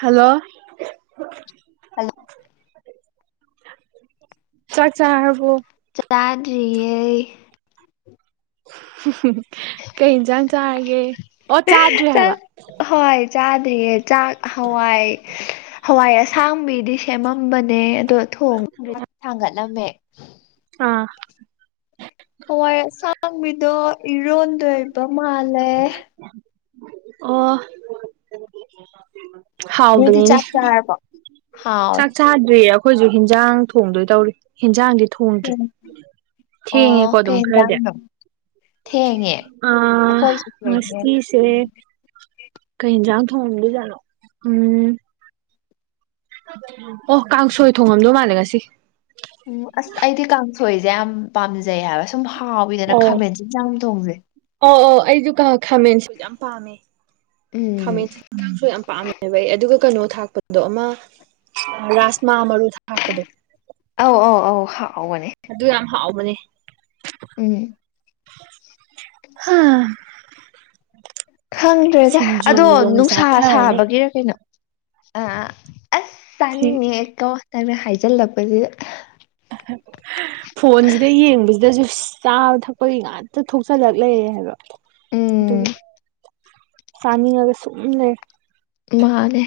hello hello ꯆꯥꯛ ꯆꯔꯕꯣ ꯆꯥꯗ꯭ꯔꯤꯌꯦ [unintelligible] ꯀꯩ ꯏꯟꯖꯥꯥꯡ ꯆꯥꯔꯒꯦ ꯑꯣ ꯆꯥꯗ꯭ꯔꯤ ꯍꯥꯏꯕ ꯍꯣꯏ ꯆꯥꯗ꯭ꯔꯤꯌꯦ ꯆꯥꯛ ꯍꯋꯥꯏ ꯍꯋꯥꯏ ꯑꯁꯥꯡꯕꯤꯗꯤ ꯁꯦꯝꯃꯝꯕꯅꯦ ꯑꯗꯣ ꯊꯣꯡ ꯊꯥꯡꯒꯠꯂꯝꯃꯦ ꯑꯥ ꯍꯋꯥꯏ ꯑꯁꯥꯡꯕꯤꯗꯣ ꯏꯔꯣꯟꯗꯣꯏꯕ ꯃꯥꯜꯂꯦ ꯑꯣ ꯅꯣꯏꯗꯤ ꯍꯥꯎꯕꯅꯤꯅꯦ ꯆꯥꯛ ꯆꯥꯔꯕꯣ ꯍꯥꯎꯋꯦ ꯆꯥꯛ ꯆꯥꯗ꯭ꯔꯤ ꯑꯩꯈꯣꯏꯁꯨ ꯍꯟꯖꯥꯡ ꯊꯣꯡꯗꯣꯏ ꯇꯧꯔꯤ ꯍꯟꯖꯥꯡꯗꯤ ꯊꯣꯡꯗ꯭ꯔꯤ ꯑꯣ ꯊꯦꯡꯉꯦꯀꯣ ꯀꯩ ꯑꯗꯨꯝ ꯈꯔꯗꯤ ꯌꯦꯟꯖꯥꯡꯅꯣ ꯊꯦꯡꯉꯦ ꯑꯥ ꯑꯩꯈꯣꯏꯁꯨ ꯊꯦꯡꯉꯦ ꯉꯥꯁꯤꯗꯤ ꯁꯦ ꯀꯩꯖꯥꯡ ꯊꯣꯡꯗꯨꯏꯖꯅꯣ ꯎꯝ ꯑꯣ ꯀꯥꯡꯁꯣꯏ ꯊꯣꯡꯉꯝꯗꯧ ꯃꯥꯜꯂꯦ ꯉꯁꯤ ꯎꯝ ꯑꯁ ꯑꯩꯗꯤ ꯀꯥꯡꯊꯣꯏꯁꯦ ꯌꯥꯝ ꯄꯥꯝꯖꯩ ꯍꯥꯏꯕ ꯁꯨꯝ ꯍꯥꯎꯋꯤꯗꯅ ꯑꯣ ꯈꯥꯃꯦꯟꯁꯤ ꯌꯥꯝ ꯌꯥꯝ ꯊꯣꯡꯖꯩ ꯑꯣ ꯑꯣ ꯑꯩꯁꯨ ꯀꯥ ꯈꯥꯃꯦꯟꯁꯤꯟ ꯌꯥꯝ ꯄꯥꯝꯃꯦ ꯎꯝ ꯈꯥꯃꯦꯟꯁꯤ ꯏꯟꯈꯥꯡꯁꯨ ꯌꯥꯝ ꯄꯥꯝꯃꯦ ꯍꯥꯏꯕ ꯑꯩ ꯑꯗꯨꯒ ꯀꯩꯅꯣ ꯊꯥꯛꯄꯗ ꯑꯗꯣ ꯑꯃ ꯔꯥꯁꯃꯥ ꯃꯔꯨ ꯊꯥꯛꯄꯗꯣ ꯑꯧ ꯑꯧ ꯑꯧ ꯍꯥꯎꯕꯅꯦ ꯑꯗꯨ ꯌꯥꯝ ꯍꯥꯎꯕꯅꯦ ꯎꯝ ꯍꯥꯥ ꯈꯪꯗ꯭ꯔꯦꯗ ꯑꯗꯣ ꯅꯨꯡꯁꯥ ꯆꯥꯊꯔꯅꯤ ꯁꯥꯕꯒꯤꯔ ꯀꯩꯅꯣ ꯑ ꯑꯁ ꯁꯤ ꯆꯥꯅꯤꯡꯉꯑꯀꯣ ꯅꯪꯅ ꯍꯥꯏꯖꯤꯜꯂꯛꯄꯁꯤꯗ [unintelligible] ꯐꯣꯟꯁꯤꯗ ꯌꯦꯡꯕꯁꯤꯗꯁꯨ ꯆꯥꯕ ꯊꯛꯄꯒꯤ ꯉꯥꯛꯇ ꯊꯣꯛꯆꯜꯂꯛ ꯂꯩꯔꯦ ꯍꯥꯏꯕ ꯎꯝ ꯑꯗꯨꯒꯤ ꯆꯅꯤꯡꯉꯒ ꯁꯨꯝ ꯂꯩ ꯃꯥꯅꯦ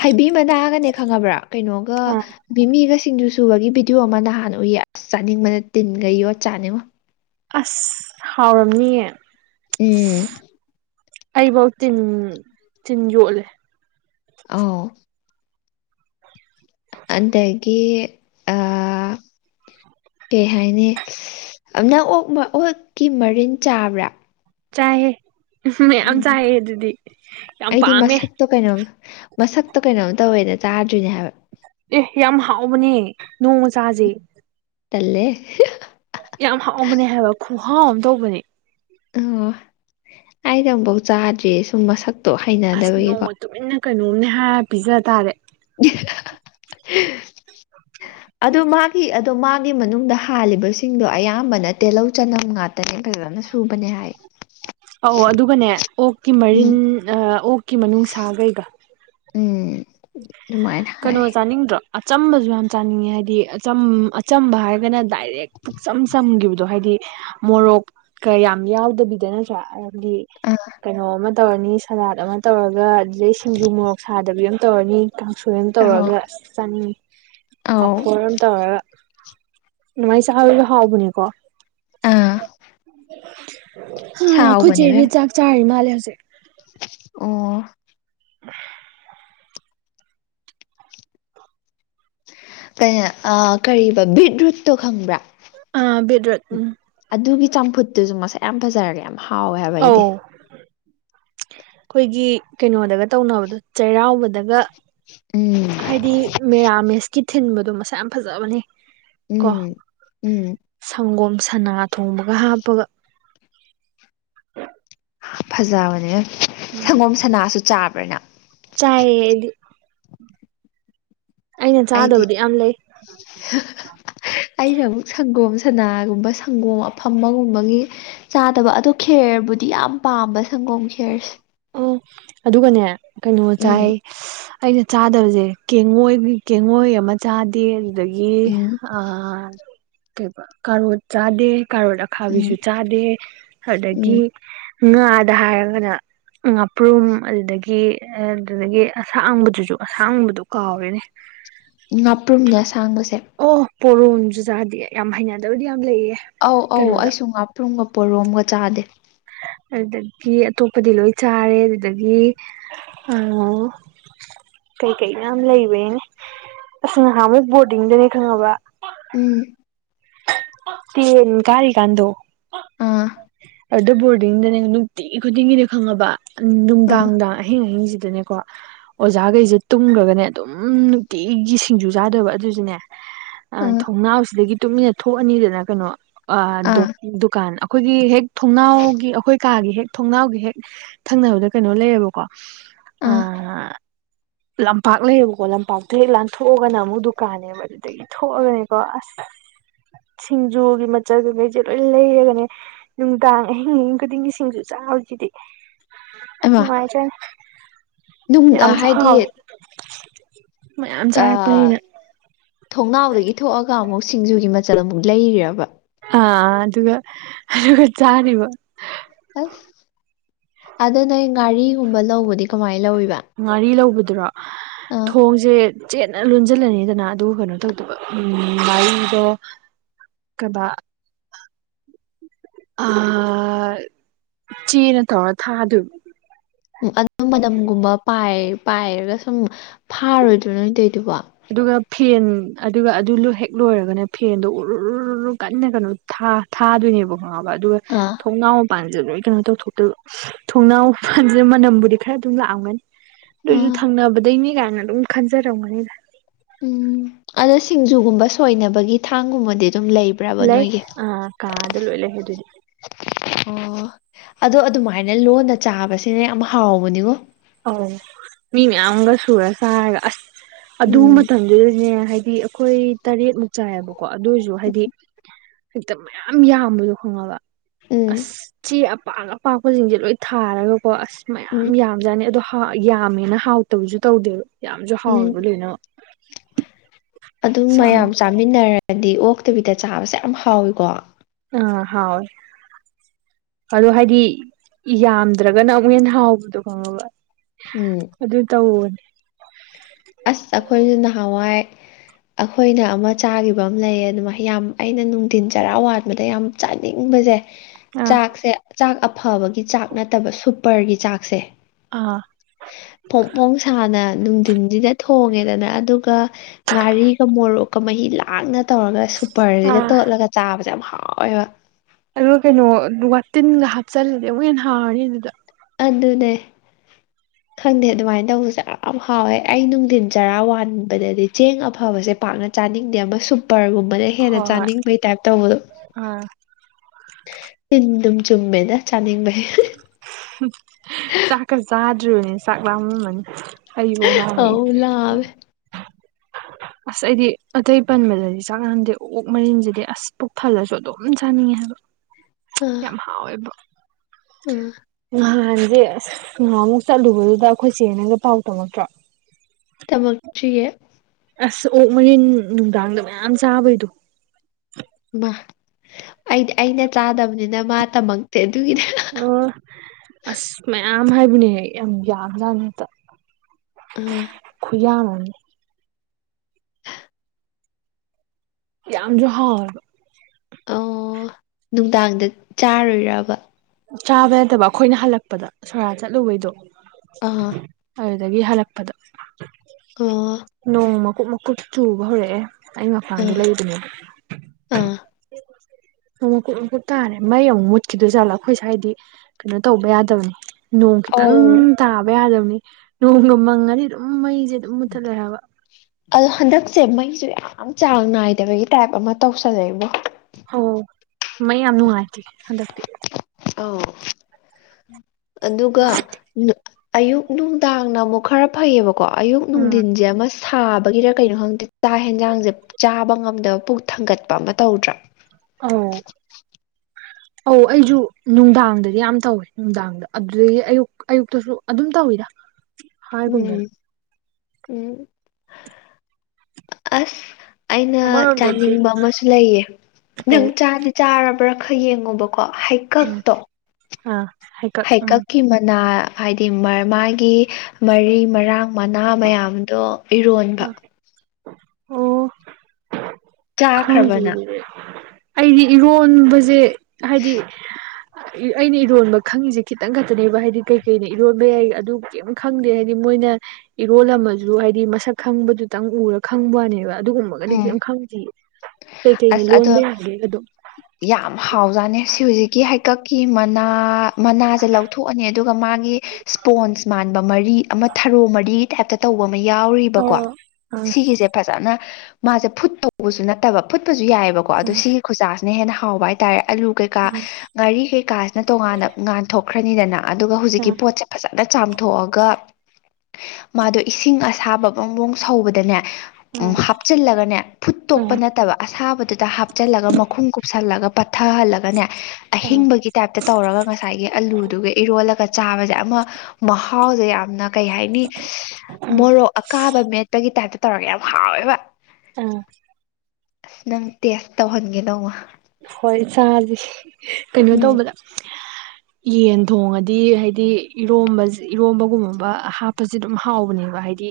ꯍꯩꯕꯤ ꯃꯅꯥꯒꯅꯦ ꯈꯪꯉꯕ꯭ꯔꯥ ꯀꯩꯅꯣꯒ ꯑꯥ ꯕꯤꯃꯤꯒ ꯁꯤꯡꯖꯨ ꯁꯨꯕꯒꯤ ꯚꯤꯗꯤꯑꯣ ꯑꯃ ꯅꯍꯥꯟ ꯎꯏ ꯑꯁ ꯆꯥꯅꯤꯡꯕꯅ ꯇꯤꯟꯒ ꯌꯣ ꯆꯥꯅꯤꯡꯉꯣ ꯑꯁ ꯍꯥꯎꯔꯝꯅꯤꯌꯦ ꯎꯝ ꯑꯩꯕꯧ ꯇꯤꯟ ꯇꯤꯟ ꯌꯣꯠꯂꯦ ꯑꯧ ꯑꯗꯒꯤ ꯑꯥ ꯀꯩ ꯍꯥꯏꯅꯤ ꯑꯅꯪ ꯑꯣꯛ ꯑꯣꯛꯀꯤ ꯃꯔꯤꯟ ꯆꯥꯕ꯭ꯔꯥ ꯆꯥꯏꯍꯦ ꯃꯌꯥꯝ ꯎꯝ ꯆꯥꯏꯑꯦ ꯑꯗꯨꯗꯤ ꯌꯥꯝ ꯄꯥꯝꯃꯦ ꯇ ꯀꯩꯅꯣꯝ ꯃꯁꯛꯇꯣ ꯀꯩꯅꯣꯝ ꯇꯧꯋꯦꯅ ꯆꯥꯗ꯭ꯔꯤꯅꯦ ꯍꯥꯏꯕ ꯑꯦꯍ ꯌꯥꯝ ꯍꯥꯎꯕꯅꯦ ꯅꯣꯡꯃ ꯆꯥꯁꯦ ꯇꯂꯦ ꯌꯥꯝ ꯍꯥꯎꯕꯅꯦ ꯍꯥꯏꯕ ꯈꯨꯍꯥꯎ ꯑꯃ ꯇꯧꯕꯅꯦ ꯑꯣ ꯑꯩꯗ ꯑꯃꯨꯐꯥꯎ ꯆꯥꯗ꯭ꯔꯤ ꯁꯨꯝ ꯃꯁꯛ ꯑꯁ ꯅꯣꯡꯃ ꯇꯨꯃꯤꯟꯅ ꯀꯩꯅꯣꯝꯅꯦ ꯍꯥꯏꯔ ꯄꯤꯖ ꯇꯥꯔꯦ [unintelligible] [inaudible] ꯑꯗꯣ ꯃꯥꯒꯤ ꯑꯗꯣ ꯃꯥꯒꯤ ꯃꯅꯨꯡꯗ ꯍꯥꯜꯂꯤꯕꯁꯤꯡꯗꯣ ꯑꯌꯥꯝꯕꯅ ꯇꯤꯜꯍꯧ ꯆꯅꯝ ꯉꯥꯛ ꯇꯅꯦ ꯐꯖꯅ ꯁꯨꯕꯅꯦ ꯍꯥꯏ ꯑꯧ ꯑꯗꯨꯒꯅꯦ ꯑꯣꯛꯀꯤ ꯃꯔꯤꯟ ꯎꯝ ꯑꯥ ꯑꯣꯛꯀꯤ ꯃꯅꯨꯡꯁꯥꯒꯩꯒ ꯎꯝ ꯑꯗꯨꯃꯥꯏꯅ ꯀꯩꯅꯣ ꯍꯥꯏ ꯆꯥꯅꯤꯡꯗ꯭ꯔꯣ ꯑꯆꯝꯕꯖꯨ ꯌꯥꯝ ꯆꯥꯅꯤꯡꯉꯦ ꯍꯥꯏꯗꯤ ꯑꯆꯝ ꯑꯆꯝꯕ ꯍꯥꯏꯔꯒꯅ ꯗꯥꯏꯔꯦꯛ ꯄꯨꯛꯆꯝ ꯆꯝꯒꯤꯕꯗꯣ ꯍꯥꯏꯗꯤ ꯃꯣꯔꯣꯛꯀ ꯌꯥꯝ ꯌꯥꯎꯗꯕꯤꯗ ꯅꯠꯇ꯭ꯔꯥ ꯑ ꯗꯤ ꯑꯥ ꯀꯩꯅꯣ ꯑꯃ ꯇꯧꯔꯅꯤ ꯁꯂꯥꯠ ꯑꯃ ꯇꯧꯔꯒ ꯁꯤꯗꯩ ꯁꯤꯡꯖꯨ ꯃꯣꯔꯣꯛ ꯁꯥꯗꯕꯤ ꯑꯃ ꯇꯧꯔꯅꯤ ꯀꯥꯡꯁꯣꯏ ꯑꯃ ꯑꯧ ꯇꯧꯔꯒ ꯑꯁ ꯆꯥꯅꯤꯡꯉꯤ ꯑꯧ ꯑꯐꯣꯔꯣꯔ ꯑꯃ ꯇꯧꯔꯒ ꯅꯨꯡꯉꯥꯏ ꯆꯥꯛꯍꯥꯎꯒ ꯍꯥꯎꯕꯅꯦꯀꯣ ꯑꯥ ꯁꯥꯎꯕꯅꯦ ꯏꯕꯦꯝ ꯍꯥꯈꯣꯏꯆꯦꯒꯤ ꯆꯥꯛ ꯆꯥꯔꯤ ꯃꯥꯜꯂꯦ ꯍꯧꯖꯤꯛ ꯑꯣ ꯀ ꯀꯔꯤꯕ ꯕꯤꯠꯔꯨꯠꯇꯣ ꯈꯪꯕ꯭ꯔꯥ ꯑ ꯗ꯭ꯔꯣ ꯎꯝ ꯑꯗꯨꯒꯤ ꯆꯝꯐꯨꯠꯇꯨꯁꯨ ꯃꯁꯛ ꯌꯥꯝ ꯐꯖꯔꯒꯦ ꯌꯥꯝ ꯍꯥꯎꯋꯦ ꯍꯥꯏꯕ ꯑꯧ ꯑꯩꯗꯤ ꯑꯩꯈꯣꯏꯒꯤ ꯀꯩꯅꯣꯗꯒ ꯇꯧꯅꯕꯗꯣ ꯆꯩꯔꯥꯎꯕꯗꯒ ꯎꯝ ꯍꯥꯏꯗꯤ ꯃꯦꯔꯥꯃꯦꯁꯀꯤ ꯊꯤꯟꯕꯗꯣ ꯃꯁꯥ ꯌꯥꯝ ꯐꯖꯕꯅꯦ ꯀꯣ ꯎꯝ ꯎꯝ ꯁꯪꯒꯣꯝ ꯁꯅꯥ ꯊꯣꯡꯕꯒ ꯍꯥꯞꯄꯒ ꯐꯖꯕꯅꯦ ꯎꯝ ꯍꯪꯒꯣꯝ ꯁꯅꯥꯁꯨ ꯆꯥꯕ꯭ꯔꯅ ꯆꯥꯌꯦꯗꯤ ꯑꯩꯅ ꯆꯥꯗꯕꯗꯤ ꯌꯥꯝ ꯂꯩ ꯎꯃꯝ ꯑꯩꯅ ꯑꯃꯨꯛ ꯁꯪꯒꯣꯝ ꯁꯅꯥꯒꯨꯝꯕ ꯁꯪꯒꯣꯝ ꯑꯐꯝꯕꯒꯨꯝꯕꯒꯤ ꯆꯥꯗꯕ ꯑꯗꯣ ꯈꯦꯔꯕꯨꯗꯤ ꯌꯥꯝ ꯄꯥꯝꯕ ꯁꯪꯒꯣꯝ ꯈꯦꯔꯁꯦ ꯑꯣ ꯑꯗꯨꯒꯅꯦ ꯀꯩꯅꯣ ꯆꯥꯏ ꯎꯝ ꯑꯩꯅ ꯆꯥꯗꯕꯁꯦ ꯀꯦꯡꯉꯣꯏꯒꯤ ꯀꯦꯡꯉꯣꯏ ꯑꯃ ꯆꯥꯗꯦ ꯑꯗꯨꯗꯒꯤ ꯎꯝ ꯑ ꯀ ꯀꯣ ꯆꯥꯗꯦ ꯀ ꯈꯥꯕꯤꯁꯨ ꯎꯝ ꯆꯥꯗꯦ ꯑꯗꯒꯤ ꯎꯝ ꯉꯥꯗ ꯍꯥꯏꯔꯒꯅ ꯉꯥꯄ꯭ꯔꯨꯝ ꯑꯗꯨꯗꯒꯤ ꯑꯗꯨꯗꯒꯤ ꯑꯁꯥꯡꯕꯗꯨꯁꯨ ꯑꯁꯥꯡꯕꯗ ꯀꯥꯎꯔꯦꯅꯦ ꯉꯥꯄ꯭ꯔꯨꯝꯅꯦ ꯑꯁꯥꯡꯕꯁꯦ ꯑꯣ ꯄꯣꯔꯣꯁꯨꯨꯖꯥꯗꯤ ꯌꯥꯝ ꯍꯩꯅꯗꯕꯗꯤ ꯌꯥꯝ ꯂꯩꯌꯦ ꯑꯧ ꯑꯧ ꯀꯩꯅꯣꯗ ꯑꯩꯁꯨ ꯉꯥꯄ꯭ꯔꯨꯝꯒ ꯄꯣꯔꯣꯝꯒ ꯆꯥꯗꯦ ꯑꯗꯨꯗꯒꯤ ꯑꯇꯣꯞꯄꯗꯤ ꯂꯣꯏ ꯆꯥꯔꯦ ꯑꯗꯨꯗꯒꯤ ꯀꯩꯀꯩ ꯃ ꯂꯩꯕꯩꯅꯦ ꯑꯁ ꯉꯥꯏꯍꯥꯛ ꯃꯣꯏ ꯕꯣꯔꯗꯤꯡꯗꯅꯦ ꯈꯪꯉꯕ ꯎꯝ ꯇꯦꯟ ꯀꯔꯤ ꯀꯥꯟꯗꯣ ꯑꯥ ꯑꯗꯨ ꯕꯣꯔꯗꯤꯡꯗꯅꯦ ꯅꯨꯡꯇꯤ ꯈꯨꯗꯤꯡꯒꯤꯅꯦ ꯈꯪꯉꯕ ꯑꯥ ꯅꯨꯡꯗꯥꯡꯗ ꯑꯍꯤꯡ ꯑꯍꯤꯡꯁꯤꯗꯅꯦꯀꯣ ꯑꯣꯖꯥꯈꯩꯁꯦ ꯇꯨꯝꯈ꯭ꯔꯒꯅꯦ ꯑꯗꯨꯝ ꯅꯨꯡꯇꯤꯒꯤ ꯁꯤꯡꯖꯨ ꯆꯥꯗꯕ ꯑꯗꯨꯁꯨꯅꯦ [inaudible] ꯑꯥ ꯊꯧꯅꯥꯎꯁꯤꯗꯒꯤ ꯇꯨꯃꯤꯟꯅ ꯊꯣꯛꯑꯅꯤꯗꯅ ꯀꯩꯅꯣ ꯑꯥ ꯗꯨꯀꯥꯟ ꯑꯩꯈꯣꯏꯒꯤ ꯍꯦꯛ ꯊꯣꯡꯅꯥꯎꯒꯤ ꯑꯩꯈꯣꯏ ꯀꯥꯒꯤ ꯍꯦꯛ ꯊꯣꯡꯅꯥꯎꯒꯤ ꯍꯦꯛ ꯊꯪꯅꯕꯗ ꯀꯩꯅꯣ ꯂꯩꯌꯦꯕꯀꯣ ꯑ ꯑꯥ ꯂꯝꯄꯥꯛ ꯂꯩꯌꯦꯕꯀꯣ ꯂꯝꯄꯥꯛꯇꯣ ꯍꯦꯛ ꯂꯥꯟꯊꯣꯛꯑꯒꯅ ꯑꯃꯨꯛ ꯗꯨꯀꯥꯟꯅꯦꯕ ꯑꯗꯨꯗꯒꯤ ꯊꯣꯛꯑꯒꯅꯤꯀꯣ ꯑꯁ ꯁꯤꯡꯖꯨꯒꯤ ꯃꯆꯠ ꯀꯩꯀꯩꯁꯦ ꯂꯣꯏ ꯂꯩꯔꯒꯅꯦ ꯅꯨꯡꯗꯥꯡ ꯑꯍꯤꯡ ꯑꯍꯤꯡ ꯈꯨꯗꯤꯡꯒꯤꯁꯤꯡꯁꯨ ꯆꯁꯤꯗꯤ ꯑꯃ ꯃꯥꯏꯆ ꯅꯨꯡ ꯌꯥꯝꯁꯨ ꯍꯥꯏꯗꯤ ꯍꯥꯎ ꯃ ꯌꯥꯔ ꯄ ꯊꯣꯡꯅꯥꯎꯗꯒꯤ ꯊꯣꯛꯑꯒ ꯑꯃꯨꯛ ꯁꯤꯡꯖꯨꯒꯤ ꯃꯆꯜ ꯑꯃꯨꯛ ꯂꯩꯔꯕ ꯑꯥ ꯑꯗꯨꯒ ꯑꯗꯨꯒ ꯆꯥꯔꯤꯕ ꯑꯁ ꯑꯗꯨ ꯅꯣꯏ ꯘꯔꯤꯒꯨꯝꯕ ꯂꯧꯕꯗꯤ ꯀꯃꯥꯏꯅ ꯂꯧꯏꯕ ꯉꯥꯔꯤ ꯂꯧꯕꯗꯨꯔꯣ ꯊꯣꯡꯁꯦ ꯆꯦꯠꯅ ꯂꯨꯣꯟꯁꯤꯜꯂꯅꯤꯗꯅ ꯑꯗꯨ ꯀꯩꯅꯣ ꯇꯧꯗꯕ ꯃꯔꯤꯗꯣ ꯀꯗꯥ ꯑ ꯆꯦꯅ ꯇꯧꯔ ꯊꯥꯗꯣꯏꯕ ꯑꯗꯨ ꯃꯅꯝꯒꯨꯝꯕꯥꯏ ꯄꯥꯏꯔꯒ ꯁꯨꯝ ꯐꯥꯔꯣꯏꯗ꯭ꯔꯣ ꯅꯣꯏꯗꯩꯗꯨꯕ ꯑꯗꯨꯒ ꯐꯦꯟ ꯑꯗꯨꯒ ꯑꯗꯨ ꯍꯦꯛ ꯂꯣꯏꯔꯒꯅ ꯐꯦꯟꯗꯣ ꯎꯔꯨ ꯀꯟꯅ ꯀꯩꯅꯣ ꯊꯥ ꯊꯥꯗꯣꯏꯅꯦꯕ ꯉꯣꯕ ꯑꯗꯨꯒ ꯑꯥ ꯊꯣꯡꯅꯥꯎ ꯃꯄꯥꯟꯁꯦ ꯂꯣꯏ ꯀꯩꯅꯣ ꯇꯧꯊꯣꯛꯇꯕ ꯊꯣꯡꯅꯥꯎ ꯃꯄꯥꯟꯁꯦ ꯃꯅꯝꯕꯨꯗꯤ ꯈꯔ ꯑꯗꯨꯝ ꯂꯥꯛꯑꯝꯒꯅꯤ ꯑꯗꫭꯏꯁꯨ ꯑꯥ ꯊꯪꯅꯕꯗꯩꯅꯤ ꯀꯥꯏꯅ ꯑꯗꯨꯝ ꯈꯟꯖꯔꯝꯒꯅꯤꯗ ꯎꯝ ꯑꯗꯣ ꯁꯤꯡꯖꯨꯒꯨꯝꯕ ꯁꯣꯏꯅꯕꯒꯤ ꯊꯥꯡꯒꯨꯝꯕꯗꯤ ꯑꯗꯨꯝ ꯂꯩꯕ ꯂꯩ ꯑꯥ ꯀꯥꯗ ꯂꯣꯏ ꯂꯩ ꯑꯗꯨꯗꯤ ꯑꯣ ꯑꯗꯣ ꯑꯗꯨꯃꯥꯏꯅ ꯂꯣꯟꯅ ꯆꯥꯕꯁꯤꯅ ꯌꯥꯝ ꯍꯥꯎꯕꯅꯤꯉꯣ ꯑꯧ ꯃꯤ ꯃꯌꯥꯝ ꯑꯝꯒ ꯁꯨꯔ ꯆꯥꯔꯒ ꯑꯁ ꯑꯗꯨ ꯎꯝ ꯃꯇꯝꯗꯨꯗꯅꯦ ꯍꯥꯏꯗꯤ ꯑꯩꯈꯣꯏ ꯇꯔꯦꯠ ꯃꯨꯛ ꯆꯥꯏꯑꯕꯀꯣ ꯑꯗꯨꯑꯣ ꯑꯣꯏꯔꯁꯨ ꯍꯥꯏꯗꯤ ꯍꯦꯛꯇ ꯃꯌꯥꯝ ꯌꯥꯝꯕꯗꯣ ꯈꯪꯉꯕ ꯎꯝ ꯑꯁ ꯆꯦ ꯑꯄꯥꯛ ꯑꯄꯥꯛꯄꯁꯤꯡꯁꯦ ꯂꯣꯏ ꯊꯥꯔꯒꯀꯣ ꯑꯁ ꯃꯌꯥꯝ ꯎꯝ ꯌꯥꯝꯖꯅꯤ ꯑꯗꯣ ꯌꯥꯝꯃꯦꯅ ꯍꯥꯎꯇꯕꯁꯨ ꯇꯧꯗꯦꯕꯣ ꯌꯥꯝꯁꯨ ꯍꯥꯎ ꯎꯝ ꯂꯩꯅꯣ ꯑꯗꯨꯝ ꯁ ꯃꯌꯥꯝ ꯆꯥꯃꯤꯟꯅꯔꯗꯤ ꯑꯣꯛꯇꯕꯤꯗ ꯆꯥꯕꯁꯦ ꯌꯥꯝ ꯍꯥꯎꯏꯤꯀꯣ ꯑ ꯍꯥꯎꯑꯦ ꯑꯗꯣ ꯍꯥꯏꯗꯤ ꯌꯥꯝꯗ꯭ꯔꯒꯅ ꯑꯃꯨꯛ ꯍꯦꯟꯅ ꯍꯥꯎꯕꯗꯣ ꯈꯪꯉꯕ ꯎꯝ ꯑꯗꯨ ꯇꯧꯑ ꯑꯁ ꯑꯩꯈꯣꯏꯁꯨ ꯅꯍꯥꯟꯋꯥꯏ ꯑꯩꯈꯣꯏꯅ ꯑꯃ ꯆꯥꯈꯤꯕ ꯑꯃ ꯂꯩꯌꯦ ꯑꯗꯨꯃꯥꯏ ꯌꯥꯝ ꯑꯩꯅ ꯅꯨꯡꯊꯤꯟ ꯆꯔꯥ ꯋꯥꯄꯗ ꯌꯥꯝ ꯆꯥꯅꯤꯡꯕꯁꯦ ꯑꯥ ꯆꯥꯛꯁꯦ ꯆꯥꯛ ꯑꯐꯕꯒꯤ ꯆꯥꯛ ꯅꯠꯇꯕ ꯁꯨꯄꯔꯒꯤ ꯆꯥꯛꯁꯦ ꯑꯥ ꯐꯣꯡ ꯐꯣꯡ ꯁꯥꯅ ꯅꯨꯡꯊꯤꯟꯁꯤꯗ ꯊꯣꯡꯉꯦꯗꯅ ꯑꯗꯨꯒ ꯉꯥꯔꯤꯒ ꯃꯣꯔꯣꯛꯀ ꯃꯍꯤ ꯂꯥꯡꯅ ꯇꯧꯔꯒ ꯁꯨꯄꯔꯁꯤꯒ ꯑꯥ ꯇꯣꯠꯂꯒ ꯆꯥꯕꯁꯦ ꯌꯥꯝ ꯍꯥꯎꯋꯦꯕ ꯑꯗꯨꯒ ꯀꯩꯅꯣ ꯋꯥꯇꯤꯟꯒ ꯍꯥꯞꯆꯜꯂꯗꯤ ꯑꯃꯨꯛ ꯍꯦꯟꯅ ꯍꯔꯅꯤ ꯑꯗꯨꯗ ꯑꯗꯨꯅꯦ [inaudible] ꯈꯪꯗꯦ ꯑꯗꯨꯃꯥꯏꯅ ꯇꯧꯕꯁꯦ ꯌꯥꯝ ꯍꯥꯎꯋꯦ ꯑꯩ ꯅꯨꯡꯊꯤꯟ ꯆꯔꯥ ꯋꯥꯟꯕꯗꯗꯤ ꯆꯦꯡ ꯑꯐꯕꯁꯦ ꯄꯥꯛꯅ ꯆꯥꯅꯤꯡꯗꯦ ꯑꯃ ꯁꯨꯄꯔꯒꯨꯝꯕꯅ ꯍꯦꯟꯅ ꯍꯣꯏ ꯍꯣꯏ ꯆꯥꯅꯤꯡꯕꯩ ꯇꯥꯏꯞ ꯇꯧꯕꯗꯣ ꯑꯥ ꯇꯤꯟ ꯗꯨꯝ ꯆꯨꯝꯃꯦꯗ ꯆꯥꯅꯤꯡꯕꯩ ꯆꯥꯛꯀ ꯆꯥꯗ꯭ꯔꯤꯕꯅꯤ ꯆꯥꯛ ꯂꯥꯝꯃꯝ ꯃꯅꯤ ꯑꯧ ꯂꯥꯝ ꯃꯤ ꯑꯁ ꯑꯩꯗꯤ ꯑꯇꯩ ꯄꯟꯕꯗꯗꯤ ꯆꯥꯛ ꯃꯥꯟꯍꯟꯗꯦ ꯑꯣꯛ ꯃꯔꯤꯟꯁꯤꯗꯤ ꯑꯁ ꯄꯣꯛ ꯊꯜꯂꯁꯨ ꯑꯗꯨꯝ ꯆꯥꯅꯤꯡꯉꯦ ꯍꯥꯏꯕ ꯌꯥꯝ ꯍꯥꯎꯋꯦꯕ ꯎꯝ ꯅꯍꯥꯟꯁꯦ ꯑꯁ ꯉꯍꯥꯃꯨꯛ ꯆꯠꯂꯨꯕꯗꯨꯗ ꯑꯩꯈꯣꯏ ꯆꯦꯅꯪꯒ ꯄꯥꯎ ꯇꯧꯉꯛꯇ꯭ꯔꯣ ꯇꯃꯛ ꯇꯔꯤꯑ ꯑꯁ ꯑꯣꯛ ꯃꯔꯤꯟ ꯅꯨꯡꯗꯥꯡꯗ ꯃꯌꯥꯝ ꯆꯥꯕꯩꯗꯣ ꯃꯥ ꯑꯩꯗꯤ ꯑꯩꯅ ꯆꯥꯗꯕꯅꯤꯅ ꯃꯥ ꯇꯝꯃꯛꯇꯦ ꯑꯗꯨꯒꯤꯅꯦ ꯑꯣ ꯑꯁ ꯃꯌꯥꯝ ꯍꯥꯏꯕꯅꯦꯍ ꯌꯥꯝ ꯌꯥꯖꯥꯠꯅꯤ ꯎꯝ ꯈꯨꯨꯌꯥꯑꯝꯅꯤ ꯌꯥꯝ ꯖꯣꯍꯥꯎꯑ ꯑꯣ ꯅꯨꯡꯗꯥꯡꯗ ꯆꯥꯔꯣꯏꯔꯕ ꯆꯥꯕ ꯅꯠꯇꯕ ꯑꯩꯈꯣꯏꯅ ꯍꯜꯂꯛꯄꯗ ꯁꯣꯔꯥꯠ ꯆꯠꯂꯨꯕꯩꯗꯣ ꯑ ꯑꯗꯨꯗꯒꯤ ꯍꯜꯂꯛꯄꯗ ꯑꯣ ꯅꯣꯡ ꯃꯀꯨꯞ ꯃꯀꯨꯞ ꯆꯨꯕ ꯍꯧꯔꯛꯑꯦ ꯑꯩ ꯃ ꯐꯥꯟꯗ ꯑꯥ ꯂꯩꯗꯅꯤ ꯑꯥ ꯑꯃꯛ ꯀꯨꯇꯥꯔꯦ ꯃꯩ ꯑꯃꯨꯛ ꯃꯨꯠꯈꯤꯗꯨ ꯆꯂꯛ ꯑꯩꯈꯣꯏ ꯁ꯭ꯋꯥꯏꯗꯤ ꯀꯩꯅꯣ ꯇꯧꯕ ꯌꯥꯗꯕꯅꯤ ꯅꯣꯡ ꯈꯤꯇꯪ ꯑꯧ ꯇꯥꯕ ꯌꯥꯗꯕꯅꯤ ꯅꯣꯡ ꯂꯨ ꯃꯪꯉꯗꯤ ꯑꯗꯨꯝ ꯃꯩꯁꯦ ꯑꯗꯨꯝ ꯃꯨꯠꯊꯠꯂꯦ ꯍꯥꯏꯕ ꯑꯗꯣ ꯍꯟꯗꯛꯁꯦ ꯃꯩꯁꯨ ꯌꯥꯝ ꯆꯥꯡ ꯅꯥꯏꯗꯕꯒꯤ ꯇꯥꯏꯞ ꯑꯃ ꯇꯧꯁꯜꯂꯛꯏꯕꯣ ꯑꯣ ꯃꯩ ꯌꯥꯝꯅꯅꯨꯡꯉꯥꯏꯇ ꯍꯟꯗꯛꯇꯤ ꯑꯥꯎ ꯑꯗꯨꯒ ꯅꯨꯡꯉꯥꯏꯇꯦ ꯑꯌꯨꯛ ꯅꯨꯡꯗꯥꯡꯅ ꯑꯃꯨꯛ ꯈꯔ ꯐꯩꯌꯦꯕꯀꯣ ꯑꯌꯨꯛ ꯎꯝ ꯅꯨꯡꯊꯤꯟꯁꯦ ꯑꯃ ꯁꯥꯕꯒꯤꯔ ꯀꯩꯅꯣ ꯈꯪꯗꯦ ꯆꯥꯛ ꯌꯦꯦꯟꯖꯥꯡꯁꯦ ꯆꯥꯕ ꯉꯝꯗꯕ ꯄꯨꯛ ꯊꯥꯡꯒꯠꯄ ꯑꯃ ꯇꯧꯗ꯭ꯔꯥ ꯑꯧ ꯑꯧ ꯑꯩꯁꯨ ꯅꯨꯡꯗꯥꯡꯗꯗꯤ ꯌꯥꯝ ꯇꯧꯋꯦ ꯅꯨꯡꯗꯥꯡꯗ ꯑꯗꯨꯗꯒꯤ ꯑꯌꯨꯛ ꯑꯌꯨꯛꯇꯁꯨ ꯑꯗꯨꯝ ꯇꯧꯋꯤꯗ ꯍꯥꯏꯒꯨꯝꯗꯅ ꯎꯝ ꯎꯝ ꯑꯁ ꯑꯩꯅ ꯑꯃꯔꯣꯝꯗꯗꯤ ꯆꯥꯅꯤꯡꯕ ꯑꯃꯁꯨ ꯂꯩꯌꯦ ꯅꯪ ꯀꯩ ꯆꯥ ꯆꯥꯔꯕ꯭ꯔꯥ ꯈꯔ ꯌꯦꯡꯉꯨꯕꯀꯣ ꯍꯩꯀꯛꯇꯣ ꯑ ꯍꯥꯏ ꯍꯩꯀꯛꯀꯤ ꯃꯅꯥ ꯍꯥꯏꯗꯤ ꯃꯥꯒꯤ ꯃꯔꯤ ꯃꯔꯥꯡ ꯃꯅꯥ ꯃꯌꯥꯝꯗꯣ ꯏꯔꯣꯟꯕ ꯑ ꯑꯣ ꯈꯪ ꯆꯥꯈ꯭ꯔꯕꯅ ꯑꯩꯗꯤ ꯏꯔꯣꯟꯕꯁꯦ ꯍꯥꯏꯗꯤ ꯑꯩꯅ ꯏꯔꯣꯟꯕ ꯈꯪꯉꯤꯁꯦ ꯈꯤꯇꯪ ꯈꯛꯇꯅꯦꯕ ꯍꯥꯏꯗꯤ ꯀꯩꯀꯩꯅ ꯏꯔꯣꯟꯕ ꯌꯥꯏ ꯑꯗꯨ ꯀꯔꯤꯝ ꯈꯪꯗꯦ ꯍꯥꯏꯗꯤ ꯃꯣꯏꯅ ꯏꯔꯣꯜ ꯑꯃꯁꯨ ꯍꯥꯏꯗꯤ ꯃꯁꯛ ꯈꯪꯕꯗꯨꯇꯪ ꯎꯔ ꯈꯪꯕꯅꯦꯕ ꯑꯗꯨꯒꯨꯝꯕꯒꯗꯤ ꯎꯝ ꯀꯈꯤꯇ ꯈꯪꯗꯌꯦ ꯀꯩꯅ ꯑꯁ ꯂꯦ ꯑꯗꯣ ꯍꯥꯏ ꯑꯗꯨ ꯌꯥꯝ ꯍꯥꯎꯖꯥꯅꯦ ꯁꯤ ꯍꯧꯨꯖꯤꯛꯀꯤ ꯍꯩꯀꯛꯀꯤ ꯃꯅꯥ ꯃꯅꯥꯁꯦ ꯂꯧꯊꯣꯛꯑꯅꯤ ꯑꯗꯨꯒ ꯃꯥꯒꯤ ꯏꯁꯄꯣꯟꯁ ꯃꯥꯟꯕ ꯃꯔꯤ ꯑꯃ ꯊꯔꯣ ꯃꯔꯤ ꯇꯥꯏꯞꯇ ꯇꯧꯕ ꯑꯃ ꯌꯥꯎꯔꯤꯕꯀꯣ ꯑꯣ ꯑ ꯎꯝ ꯁꯤꯁꯦ ꯐꯖꯅ ꯃꯥꯁꯦ ꯐꯨꯠ ꯇꯧꯕꯁꯨ ꯅꯠꯇꯕ ꯐꯨꯠꯄꯁꯨ ꯌꯥꯏꯑꯕꯀꯣ ꯑꯗꯣ ꯁꯤ ꯈꯨꯖꯥꯁꯤꯅ ꯍꯦꯟꯅ ꯍꯥꯎꯕ ꯍꯥꯏꯇꯥꯔꯦ ꯑꯥꯂꯨ ꯀꯩꯀꯥ ꯉꯥꯔꯤ ꯀꯩꯀꯥꯁꯤꯅ ꯇꯣꯉꯥꯟꯅ ꯉꯥꯟꯊꯣꯛꯈ꯭ꯔꯅꯤꯗꯅ ꯑꯗꯨꯒ ꯍꯧꯖꯤꯛꯀꯤ ꯄꯣꯠꯁꯦ ꯐꯖꯅ ꯆꯥꯝꯊꯣꯛꯑꯒ ꯃꯥꯗꯣ ꯏꯁꯤꯡ ꯑꯁꯥꯕ ꯃꯑꯣꯡ ꯁꯧꯕꯗꯅꯦ ꯎ ꯎꯝ ꯍꯥꯞꯆꯤꯜꯂꯒꯅꯦ ꯎꯝ ꯐꯨꯠꯇꯣꯛꯄ ꯎꯝ ꯅꯠꯇꯕ ꯑꯁꯥꯕꯗꯨꯗ ꯍꯥꯥꯆꯜꯂꯒ ꯃꯈꯨꯝ ꯀꯨꯞꯁꯜꯂꯒ ꯄꯠꯊꯍꯜꯂꯒꯅꯦ ꯑꯍꯤꯡꯕꯒꯤ ꯇꯥꯏꯞꯇ ꯇꯧꯔꯒ ꯉꯁꯥꯏꯒꯤ ꯑꯂꯨꯗꯨꯒ ꯏꯔꯣꯜꯂꯒ ꯆꯥꯕꯁꯦ ꯑꯃ ꯃꯍꯥꯎꯁꯦ ꯌꯥꯝꯅ ꯀꯩ ꯍꯥꯏꯅꯤ ꯎꯝ ꯎꯝ ꯃꯣꯔꯣꯛ ꯑꯀꯥꯕ ꯃꯦꯠꯄꯒꯤ ꯇꯥꯏꯞꯇ ꯇꯧꯔꯒ ꯌꯥꯝ ꯍꯥꯎꯋꯦꯕ ꯑꯝ ꯅꯪ ꯇꯦꯁ ꯇꯧꯍꯟꯒꯦ ꯅꯧꯃ ꯍꯣꯏ ꯁꯥꯥꯁꯦ ꯀꯩꯅꯣ ꯎꯝ ꯇꯧꯕꯗ ꯌꯦꯟ ꯊꯣꯡꯉꯗꯤ ꯍꯥꯏꯗꯤ ꯏꯔꯣ ꯏꯔꯣꯝꯕꯒꯨꯝꯕ ꯍꯥꯞꯄꯁꯦ ꯑꯗꯨꯝ ꯍꯥꯎꯕꯅꯦꯕ ꯍꯥꯏꯗꯤ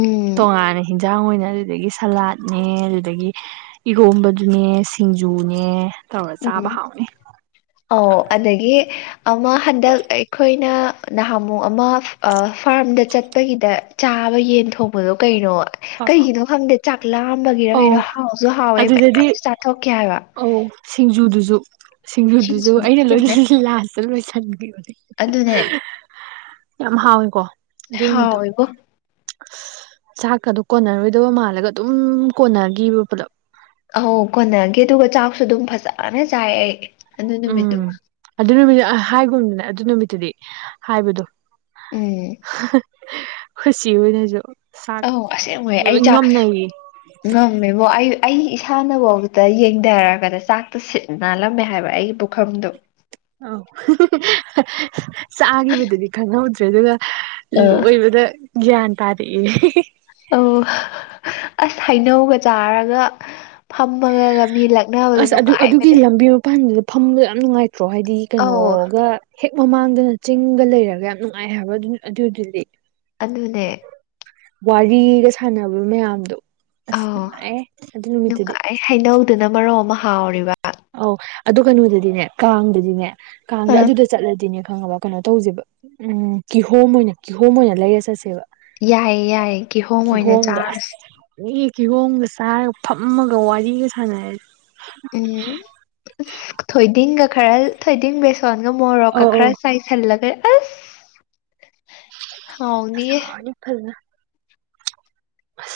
ꯎꯝ ꯇꯣꯉꯥꯟꯅ ꯍꯤꯟꯖꯥꯡ ꯑꯣꯏꯅ ꯑꯗꯨꯗꯒꯤ ꯁꯂꯥꯠ ꯅꯦ ꯑꯗꯨꯗꯒꯤ ꯏꯍꯣꯝꯕꯗꯨꯅꯦ ꯁꯤꯡꯖꯨꯅꯦ ꯇꯧꯔ ꯆꯥꯕ ꯍꯥꯎꯅꯦ ꯑꯧ ꯑꯗꯒꯤ ꯑꯃ ꯍꯟꯗꯛ ꯑꯩꯈꯣꯏꯅ ꯅꯍꯥꯃꯨꯛ ꯑꯃ ꯐꯥꯔꯝꯗ ꯆꯠꯄꯒꯤꯗ ꯆꯥꯕ ꯌꯦꯟ ꯊꯣꯡꯕꯗꯣ ꯀꯩꯅꯣ ꯑ ꯀꯒꯤꯅꯣ ꯈꯪꯗꯦ ꯆꯥꯛꯂꯥꯝꯕꯒꯤꯔ ꯑꯧ ꯀꯩꯅꯣ ꯍꯥꯎꯁꯨ ꯍꯥꯎꯋꯦ ꯑꯗꯨꯗꯗꯤ ꯃꯌꯥꯝꯁꯨ ꯆꯥꯊꯣꯛꯀꯦ ꯍꯥꯏꯕ ꯑꯧ ꯁꯤꯡꯖꯨꯗꯨꯁꯨ ꯁꯤꯡꯖꯨꯗꯨꯁꯨ ꯁꯤꯡꯖꯨꯗꯨ ꯑꯩꯅ ꯌꯦꯡꯉꯨꯅꯦ ꯂꯣꯏꯅ ꯂꯥꯁꯇ ꯂꯣꯏꯁꯟꯕꯤꯈꯤꯕꯅꯦ ꯑꯗꯨꯅꯦ ꯌꯥꯝ ꯍꯥꯎꯋꯦꯀꯣ ꯑꯗꯨ ꯅꯨꯃꯤꯠꯇꯣ ꯍꯥꯎꯋꯦꯕꯣ ꯆꯥꯛꯀ ꯑꯗꯨ ꯀꯣꯟꯅꯔꯣꯏꯗꯕ ꯃꯥꯜꯂꯒ ꯑꯗꯨꯝ ꯀꯣꯟꯅꯈꯤꯕ ꯄꯨꯂꯞ ꯑꯧ ꯀꯣꯟꯅꯒꯦ ꯑꯗꯨꯒ ꯆꯥꯛꯁꯨ ꯑꯗꯨꯝ ꯐꯖꯅ ꯆꯥꯏ ꯑꯩ ꯑꯗꯨ ꯎꯝ ꯅꯨꯃꯤꯠꯇꯨꯃ ꯑꯗꯨ ꯅꯨꯃꯤꯠꯇ ꯍꯥꯏꯒꯨꯝꯗꯨꯅꯦ ꯑꯗꯨ ꯅꯨꯃꯤꯠꯇꯨꯗꯤ ꯍꯥꯏꯕꯗꯣ ꯎꯝ ꯈꯨꯁꯤ ꯑꯣꯏꯅꯁꯨ ꯆꯥꯛ ꯑꯧ ꯑꯁꯦꯡꯕꯩ ꯑꯩ ꯂꯣꯏ ꯆꯥꯛ ꯉꯝꯅꯩꯌꯦ ꯉꯝꯃꯦꯕꯣ ꯑꯩ ꯑꯩ ꯏꯁꯥꯅꯐꯥꯎꯕꯗ ꯌꯦꯡꯊꯔꯒꯗ ꯆꯥꯛꯇ ꯁꯤꯠꯅꯜꯂꯝꯃꯦ ꯍꯥꯏꯕ ꯑꯩꯒꯤ ꯈꯪꯗ ꯑ ꯆꯥꯈꯤꯕꯗꯨꯗꯤ ꯈꯪꯍꯧꯗ꯭ꯔꯦ ꯑꯗꯨꯒ ꯑꯥ ꯂꯣꯏ ꯗ ꯒꯌꯥ꯭ꯟ ꯇꯥꯔꯛ ꯑꯦ ꯑꯣ ꯑꯁ ꯍꯩꯅꯧꯒ ꯆꯥꯔꯒ ꯐꯝꯃꯒꯒ ꯃꯤ ꯂꯛꯅꯕꯗꯣ ꯑꯁ ꯑꯗꯨ ꯑꯗꯨꯒꯤ ꯅꯨꯡꯉꯥꯏꯕꯅꯦ ꯂꯝꯕꯤ ꯃꯄꯥꯟꯗꯨꯗ ꯐꯝꯕꯗꯣ ꯌꯥꯝ ꯅꯨꯡꯉꯥꯏ ꯇ꯭ꯔꯣ ꯍꯥꯏꯗꯤ ꯑꯧ ꯀꯩꯅꯣꯒ ꯍꯦꯛ ꯃꯃꯥꯡꯗꯅ ꯆꯤꯡꯒ ꯂꯩꯔꯒ ꯌꯥꯝ ꯅꯨꯡꯉꯥꯏ ꯍꯥꯏꯕ ꯑꯗꯨ ꯑꯗꯨꯗꯨꯗꯤ ꯑꯗꯨꯅꯦ ꯋꯥꯔꯤꯒ ꯁꯥꯟꯅꯕ ꯃꯌꯥꯝꯗꯣ ꯑꯁ ꯑꯧ ꯅꯨꯡꯉꯥꯏꯍꯦ ꯑꯗꯨ ꯅꯨꯃꯤꯠꯇꯨꯗꯤ ꯅꯨꯡꯉꯥꯏ ꯍꯩꯅꯧꯗꯨꯅ ꯃꯔꯣꯝꯃ ꯍꯥꯎꯔꯤꯕ ꯑꯧ ꯑꯗꯨꯣ ꯀꯩꯅꯣꯗꯗꯤꯅꯦ ꯀꯥꯡꯗꯗꯤꯅꯦ ꯀꯥꯡꯗ ꯑꯗꯨꯗ ꯆꯠꯂꯗꯤꯅꯦ ꯈꯪꯉꯕ ꯀꯩꯅꯣ ꯇꯧꯁꯦꯕ ꯎꯝ ꯀꯤꯍꯣꯝ ꯑꯣꯏꯅ ꯀꯤꯍꯣꯝ ꯑꯣꯏꯅ ꯂꯩꯔ ꯆꯠꯁꯦꯕ ꯌꯥꯏꯌꯦ ꯌꯥꯏꯌꯦ ꯀꯤꯍꯣꯝ ꯑꯣꯏꯅ ꯀꯤꯍꯣꯝꯗꯣ ꯆꯥꯔꯨꯁꯤ ꯑꯁ ꯃꯤ ꯀꯤꯍꯣꯝꯒ ꯆꯥꯔꯒ ꯐꯝꯃꯒ ꯋꯥꯔꯤꯒ ꯁꯥꯟꯅꯔ ꯎꯝ ꯊꯣꯏꯗꯤꯡꯒ ꯈꯔ ꯊꯣꯏꯗꯤꯡ ꯕꯦꯁꯣꯟꯒ ꯃꯣꯔꯣꯛꯀ ꯑꯧ ꯑꯧ ꯈꯔ ꯆꯥꯏ ꯁꯜꯂꯒ ꯑꯁ ꯍꯥꯎꯅꯤꯌꯦ ꯁꯥꯔꯅꯤ ꯐꯖꯅ ꯑꯁ